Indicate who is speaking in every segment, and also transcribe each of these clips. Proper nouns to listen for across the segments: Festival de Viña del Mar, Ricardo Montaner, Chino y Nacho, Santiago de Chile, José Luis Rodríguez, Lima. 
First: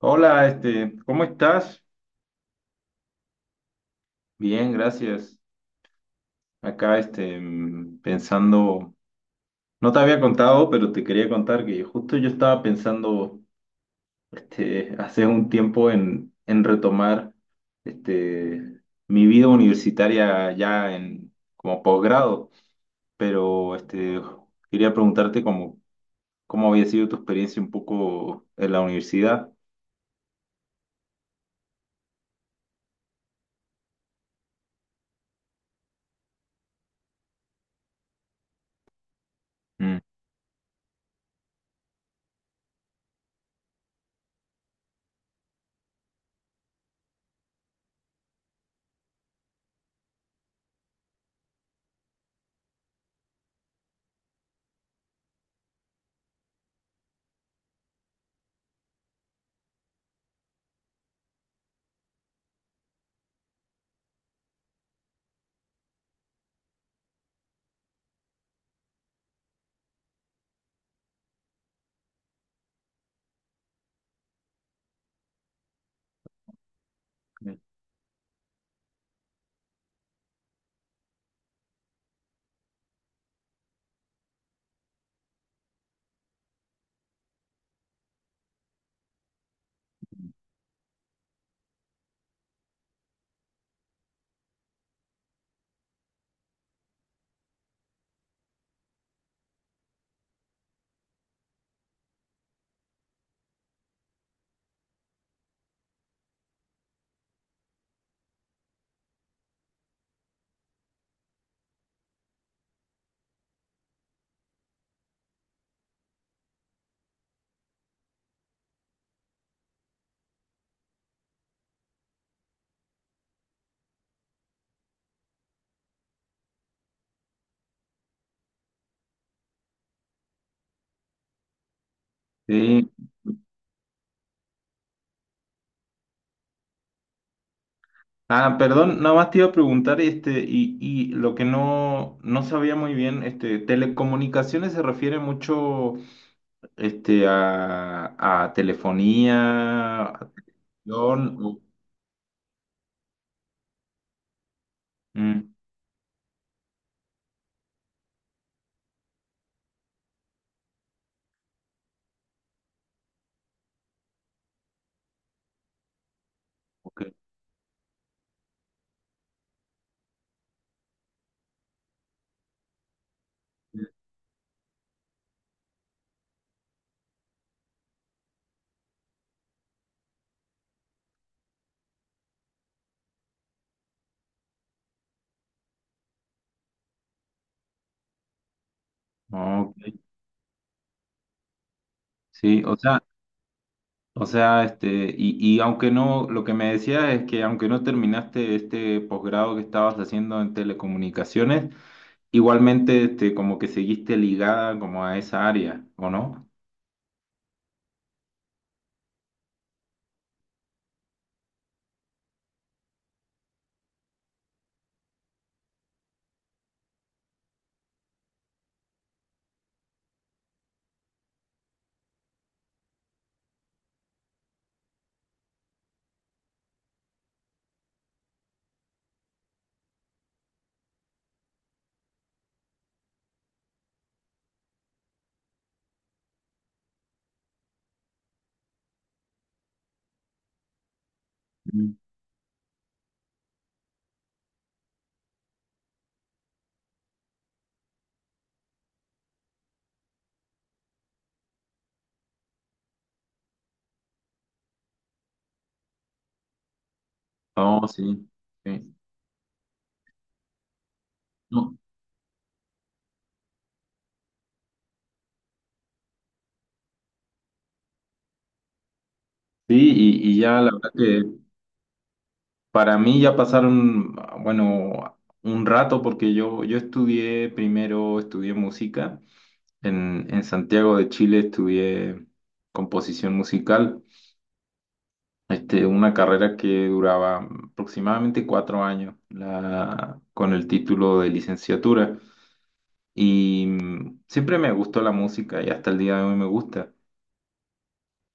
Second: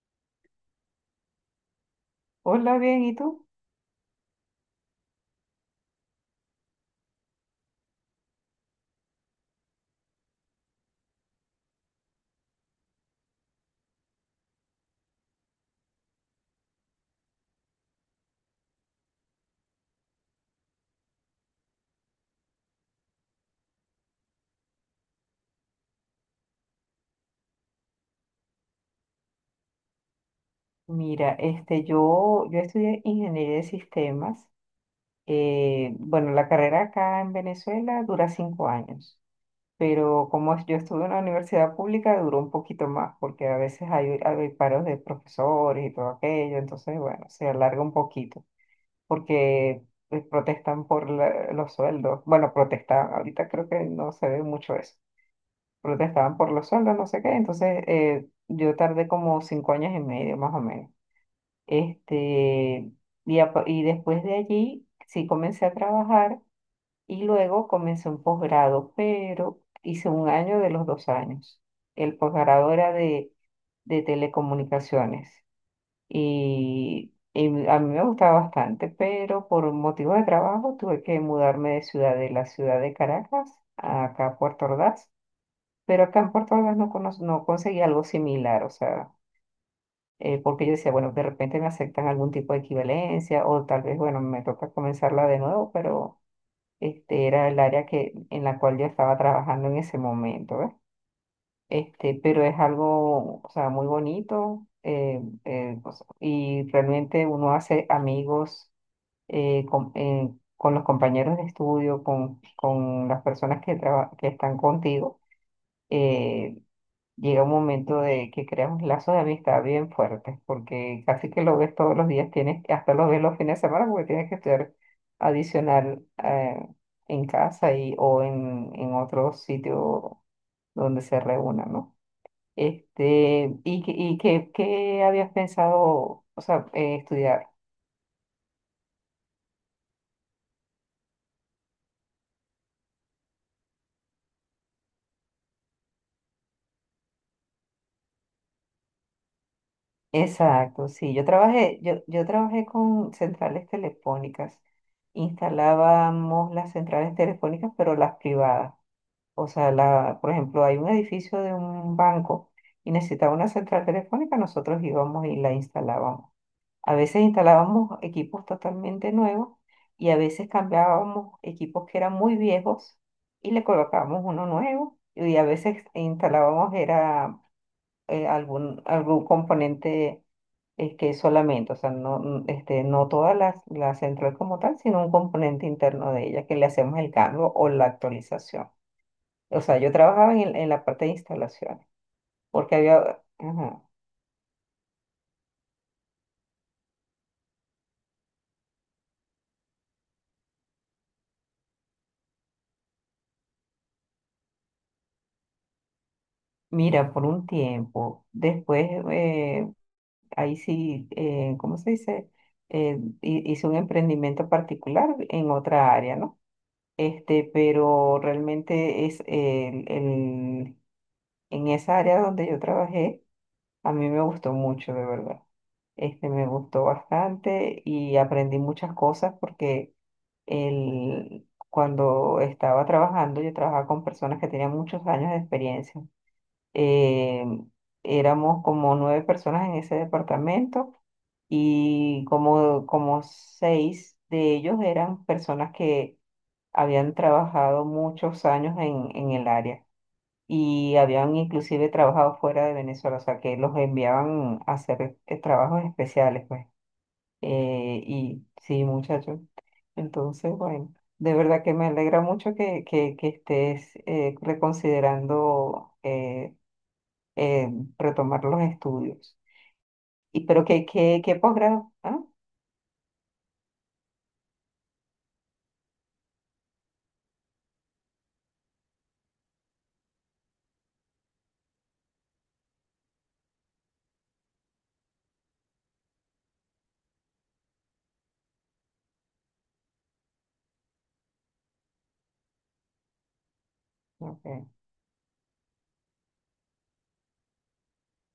Speaker 1: Hola, ¿cómo estás?
Speaker 2: Hola, bien, ¿y tú?
Speaker 1: Bien, gracias. Acá, pensando, no te había contado, pero te quería contar que justo yo estaba pensando, hace un tiempo en retomar, este, mi vida universitaria ya en, como posgrado, pero, quería preguntarte cómo, cómo había sido tu experiencia un poco en la universidad.
Speaker 2: Mira, este, yo estudié ingeniería de sistemas. Bueno, la carrera acá en Venezuela dura 5 años,
Speaker 1: Mm.
Speaker 2: pero yo estuve en la universidad pública duró un poquito más, porque a veces hay paros de profesores y todo aquello, entonces, bueno, se alarga un poquito, porque protestan por los sueldos. Bueno, protestaban, ahorita creo que no se ve mucho eso. Protestaban por los sueldos, no sé qué, entonces yo tardé como 5 años y medio más o menos. Este, y después de allí sí comencé a trabajar y luego comencé un posgrado, pero hice un año de los 2 años. El posgrado era de telecomunicaciones y a mí me gustaba bastante, pero por motivos de trabajo tuve que mudarme de ciudad, de la ciudad de Caracas a acá a Puerto Ordaz, pero acá en Puerto Ordaz no, cono no conseguí algo similar, o sea porque yo decía, bueno, de repente me aceptan algún tipo de equivalencia o tal vez, bueno, me toca comenzarla de nuevo, pero este era el área que, en la cual yo estaba trabajando en ese momento, ¿ves? Este, pero es algo, o sea, muy bonito o sea, y realmente uno hace amigos eh, con, eh, con los compañeros de estudio, con las personas que, que están contigo. eh, Llega un momento de que creamos lazos de amistad bien fuertes, porque casi que lo ves todos los días, tienes, hasta lo ves los fines de semana porque tienes que estudiar adicional en casa y, o en otro sitio donde se reúnan, ¿no?
Speaker 1: Sí.
Speaker 2: Este, ¿y qué habías pensado, o sea, estudiar?
Speaker 1: Ah, perdón, nada más te iba a preguntar, y lo que no, no sabía muy bien, telecomunicaciones se refiere mucho, este, a, a telefonía, a
Speaker 2: Exacto, sí, yo
Speaker 1: atención, o-
Speaker 2: trabajé, yo, yo trabajé con centrales telefónicas,
Speaker 1: mm,
Speaker 2: instalábamos las centrales telefónicas, pero las privadas. O sea, la, por ejemplo, hay un edificio de un banco y necesitaba una central telefónica, nosotros íbamos y la instalábamos. A
Speaker 1: ok,
Speaker 2: veces instalábamos equipos totalmente nuevos y a veces cambiábamos equipos que eran muy viejos y le colocábamos uno nuevo y a veces instalábamos era algún componente que solamente, o sea, no, este, no toda la central como tal, sino un componente interno de ella que le hacemos el cambio o la actualización. O sea, yo
Speaker 1: ok,
Speaker 2: trabajaba en, en la parte de instalaciones,
Speaker 1: sí,
Speaker 2: porque había, ajá,
Speaker 1: o sea, y aunque no, lo que me decías es que aunque no terminaste este posgrado que estabas haciendo en telecomunicaciones, igualmente, como que seguiste ligada como a esa área, ¿o no?
Speaker 2: mira, por un tiempo, después, ahí sí, ¿cómo se dice? Hice un emprendimiento particular en otra área, ¿no? Este, pero realmente es en esa área donde yo trabajé. A mí me gustó mucho, de verdad. Este me gustó bastante y aprendí muchas cosas porque cuando estaba trabajando, yo trabajaba con personas que tenían muchos años de experiencia. Eh, Éramos como nueve personas en ese departamento y como, como seis de ellos eran personas que habían trabajado muchos años en el área y habían inclusive trabajado fuera de Venezuela, o sea, que los enviaban a hacer trabajos especiales, pues.
Speaker 1: Oh, sí,
Speaker 2: Y sí,
Speaker 1: sí.
Speaker 2: muchachos. Entonces, bueno, de verdad que
Speaker 1: No,
Speaker 2: me alegra mucho que estés reconsiderando eh, retomar los estudios.
Speaker 1: sí, y
Speaker 2: Y,
Speaker 1: ya
Speaker 2: pero
Speaker 1: la
Speaker 2: ¿qué,
Speaker 1: verdad
Speaker 2: qué, qué
Speaker 1: que
Speaker 2: posgrado? Ah,
Speaker 1: para mí ya pasaron, bueno, un rato porque yo estudié primero, estudié música. En Santiago de Chile estudié composición musical, una carrera que duraba aproximadamente 4 años la, con el título de licenciatura. Y
Speaker 2: ok,
Speaker 1: siempre me gustó la música y hasta el día de hoy me gusta.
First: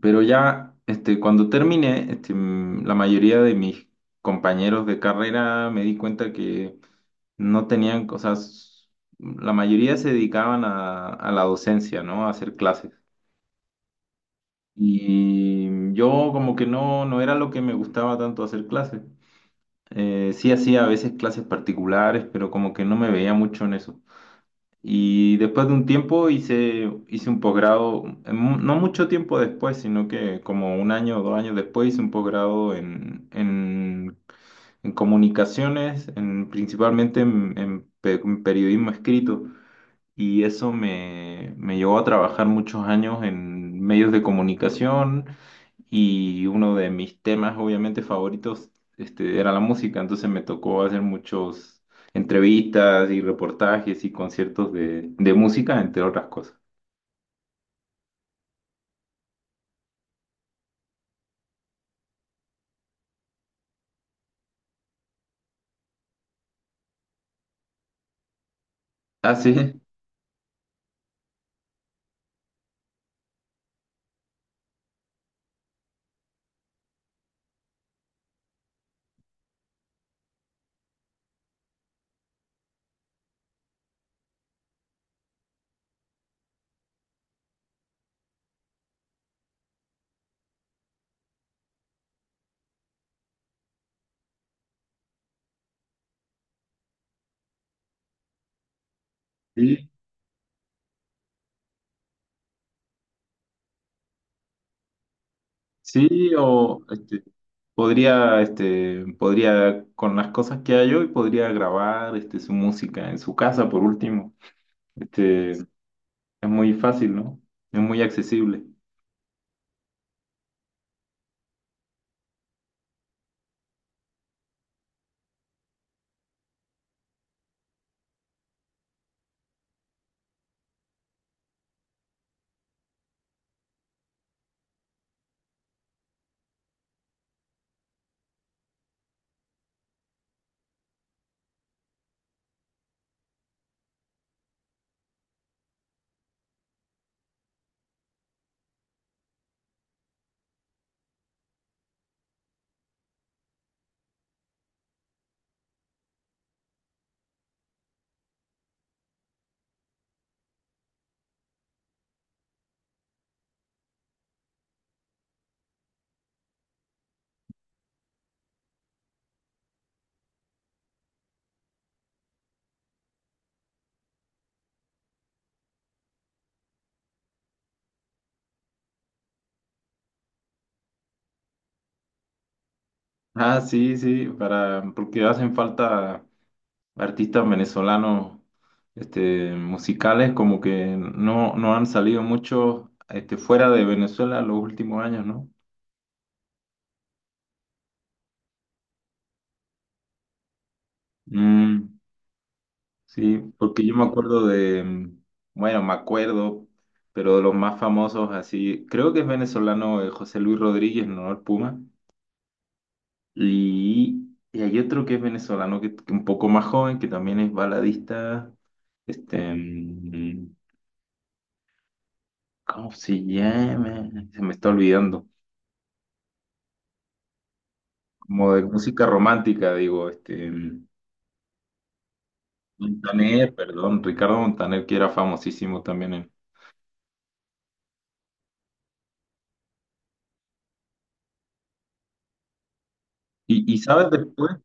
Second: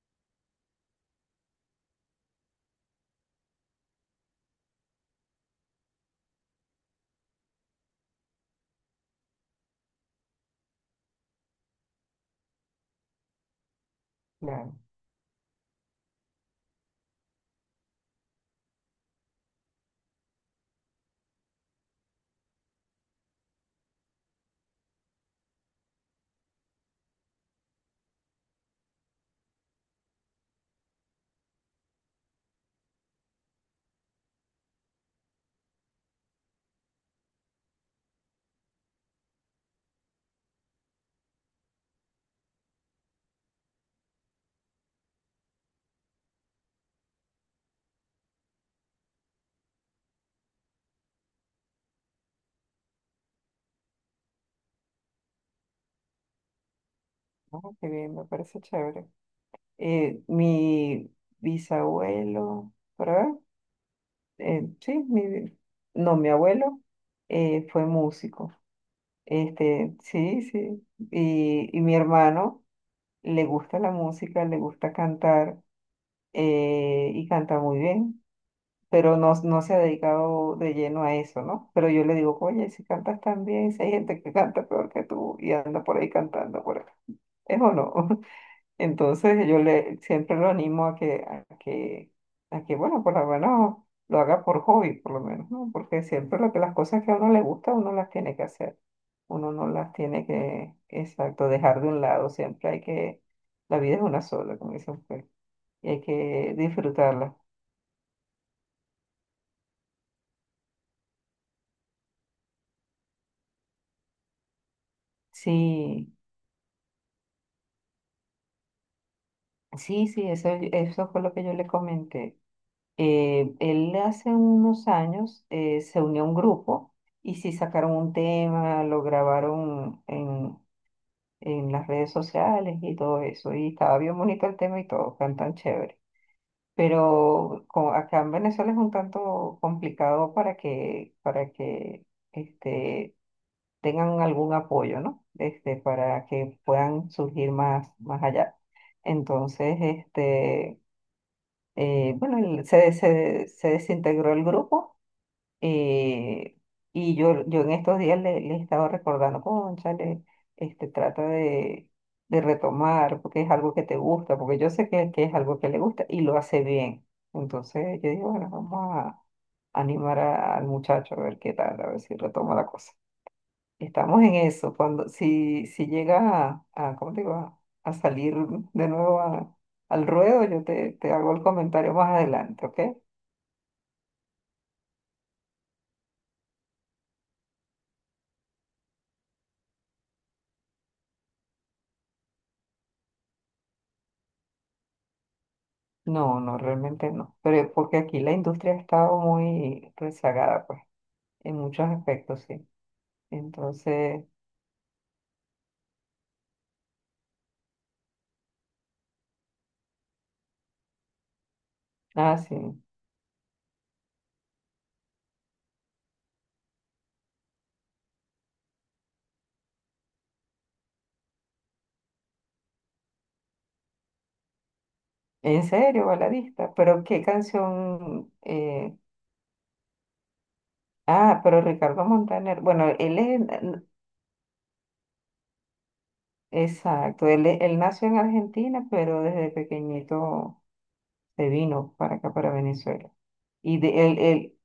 Speaker 1: Pero ya, cuando terminé, la mayoría de mis compañeros de carrera me di cuenta que no tenían cosas, la mayoría se dedicaban a la docencia, ¿no? A hacer clases.
Speaker 2: claro.
Speaker 1: Y yo como que no, no era lo que me gustaba tanto hacer clases. Sí hacía a veces clases particulares, pero como que no me veía mucho en eso. Y después de un tiempo hice un posgrado, en mu- no mucho tiempo después, sino que como un año o dos años después hice un posgrado en comunicaciones, principalmente en pe- en periodismo escrito y eso me, me llevó a trabajar muchos años en medios de comunicación y uno de mis temas obviamente favoritos era la música, entonces me tocó hacer muchos entrevistas y reportajes y conciertos de música, entre otras cosas.
Speaker 2: Ah, qué bien, me parece chévere. Mi bisabuelo, ¿verdad? Sí, mi, no, mi abuelo fue músico.
Speaker 1: Ah, sí,
Speaker 2: Este, sí, sí. Y mi hermano le gusta la música, le gusta cantar y canta muy bien, pero no, no se ha dedicado de lleno a eso, ¿no? Pero yo le digo, oye, si cantas tan bien, si hay gente que canta peor que tú y anda por ahí cantando por acá. ¿Es o no? Entonces yo le siempre lo animo a que, bueno, por lo menos lo haga por hobby, por lo menos, ¿no? Porque siempre lo que las cosas que a uno le gusta, uno las tiene que hacer. Uno no
Speaker 1: sí,
Speaker 2: las tiene que, exacto, dejar de un lado. Siempre la vida es una sola, como dicen ustedes, y hay
Speaker 1: sí,
Speaker 2: que
Speaker 1: o
Speaker 2: disfrutarla.
Speaker 1: podría, podría, con las cosas que hay hoy, podría grabar su música en su casa por último. Es
Speaker 2: Sí,
Speaker 1: muy fácil, ¿no? Es muy accesible.
Speaker 2: sí, sí, eso fue lo que yo le comenté. Él hace unos años se unió a un grupo y sí sacaron un tema, lo grabaron en las redes sociales y todo eso. Y estaba bien bonito el tema y todo, cantan chévere. Pero acá en Venezuela es un tanto complicado para que este, tengan algún apoyo, ¿no? Este, para que puedan surgir más, más allá. Entonces, este, bueno, se desintegró el grupo eh, y yo en estos días le estaba recordando, cónchale, este, trata de retomar porque es algo que te gusta, porque yo sé que es algo que le gusta y lo hace bien. Entonces yo digo, bueno, vamos a animar al muchacho a ver qué tal, a ver si retoma la cosa. Estamos en eso, cuando, si llega ¿cómo te digo? A salir de nuevo al ruedo, yo te hago el comentario más adelante, ¿ok?
Speaker 1: Ah, sí, sí, para, porque hacen falta artistas venezolanos, musicales, como que no, no han salido muchos, fuera de Venezuela los últimos años, ¿no?
Speaker 2: No, no, realmente no. Pero porque aquí la industria ha estado muy rezagada, pues, en muchos
Speaker 1: Mm,
Speaker 2: aspectos, sí.
Speaker 1: sí, porque yo me
Speaker 2: Entonces,
Speaker 1: acuerdo de, bueno, me acuerdo, pero de los más famosos así, creo que es venezolano José Luis Rodríguez, ¿no? El Puma.
Speaker 2: ah, sí.
Speaker 1: Y, y hay otro que es venezolano, que un poco más joven, que también es baladista, este... mm, ¿cómo se llama? Se me está olvidando.
Speaker 2: En serio, baladista. Pero qué canción.
Speaker 1: Como de música romántica, digo,
Speaker 2: Ah, pero Ricardo Montaner. Bueno, él es.
Speaker 1: Montaner, perdón, Ricardo Montaner, que era famosísimo también. En-
Speaker 2: Exacto, él, él nació en Argentina, pero desde pequeñito se vino para acá, para Venezuela.
Speaker 1: y
Speaker 2: Y de
Speaker 1: sabes
Speaker 2: él,
Speaker 1: después,
Speaker 2: él.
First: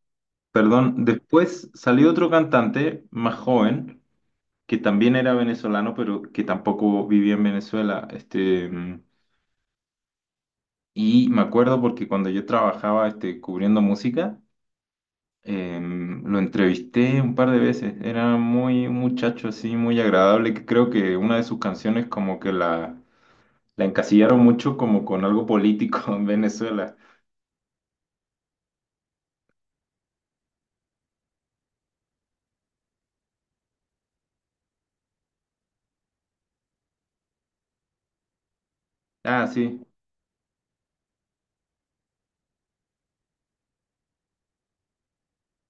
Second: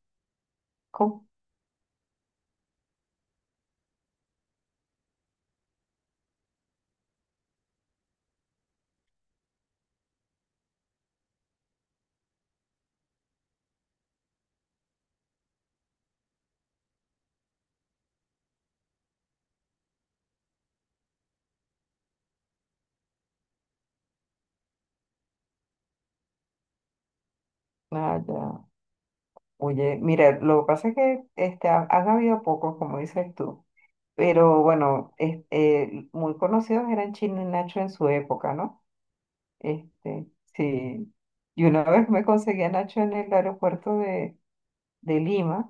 Speaker 1: perdón,
Speaker 2: ¿Cómo?
Speaker 1: después salió otro cantante más joven, que también era venezolano, pero que tampoco vivía en Venezuela. Y me acuerdo porque cuando yo trabajaba, cubriendo música, lo entrevisté un par de veces, era muy un muchacho así, muy agradable, que creo que una de sus canciones como que la encasillaron mucho como con algo político en Venezuela.
Speaker 2: Ah, ya. Oye, mira, lo que pasa es que este, han habido pocos, como dices tú. Pero bueno, muy conocidos eran Chino y Nacho en su época, ¿no?
Speaker 1: Ah, sí,
Speaker 2: Este, sí. Y una vez me conseguí a Nacho en el aeropuerto de Lima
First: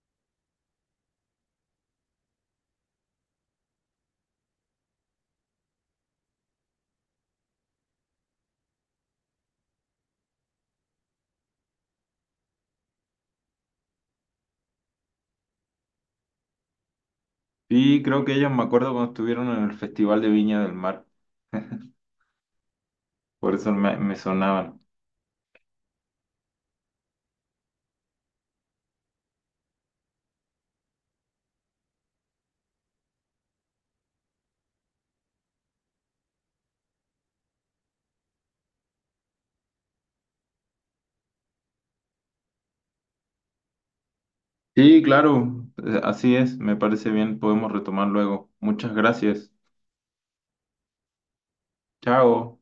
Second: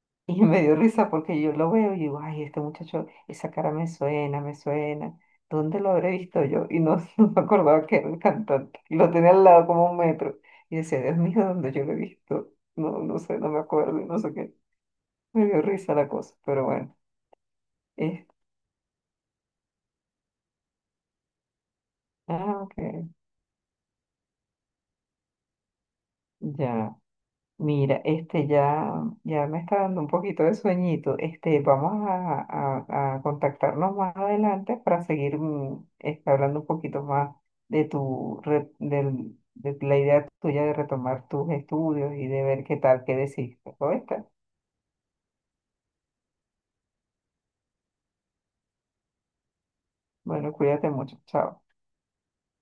Speaker 2: y me dio risa porque yo lo veo y digo, ay, este muchacho, esa cara me suena, me suena. ¿Dónde lo habré visto yo? Y no, no me acordaba que era el cantante. Y lo tenía al lado como 1 metro. Y decía, Dios mío, ¿dónde yo lo he visto? No, no sé, no me acuerdo y no sé qué. Me dio risa la cosa, pero bueno.
Speaker 1: sí, creo
Speaker 2: es-
Speaker 1: que ellos me acuerdo cuando estuvieron en el Festival de Viña del Mar,
Speaker 2: ah, ok,
Speaker 1: por eso me, me sonaban.
Speaker 2: ya. Mira, este ya, ya me está dando un poquito de sueñito. Este, vamos a contactarnos más adelante para seguir este, hablando un poquito más de tu re- del- de la idea tuya de retomar tus estudios y de ver qué tal, qué decidiste. ¿Oíste?
Speaker 1: Sí, claro, así es, me parece bien, podemos retomar luego. Muchas gracias.
Speaker 2: Bueno, cuídate mucho. Chao.
Speaker 1: Chao.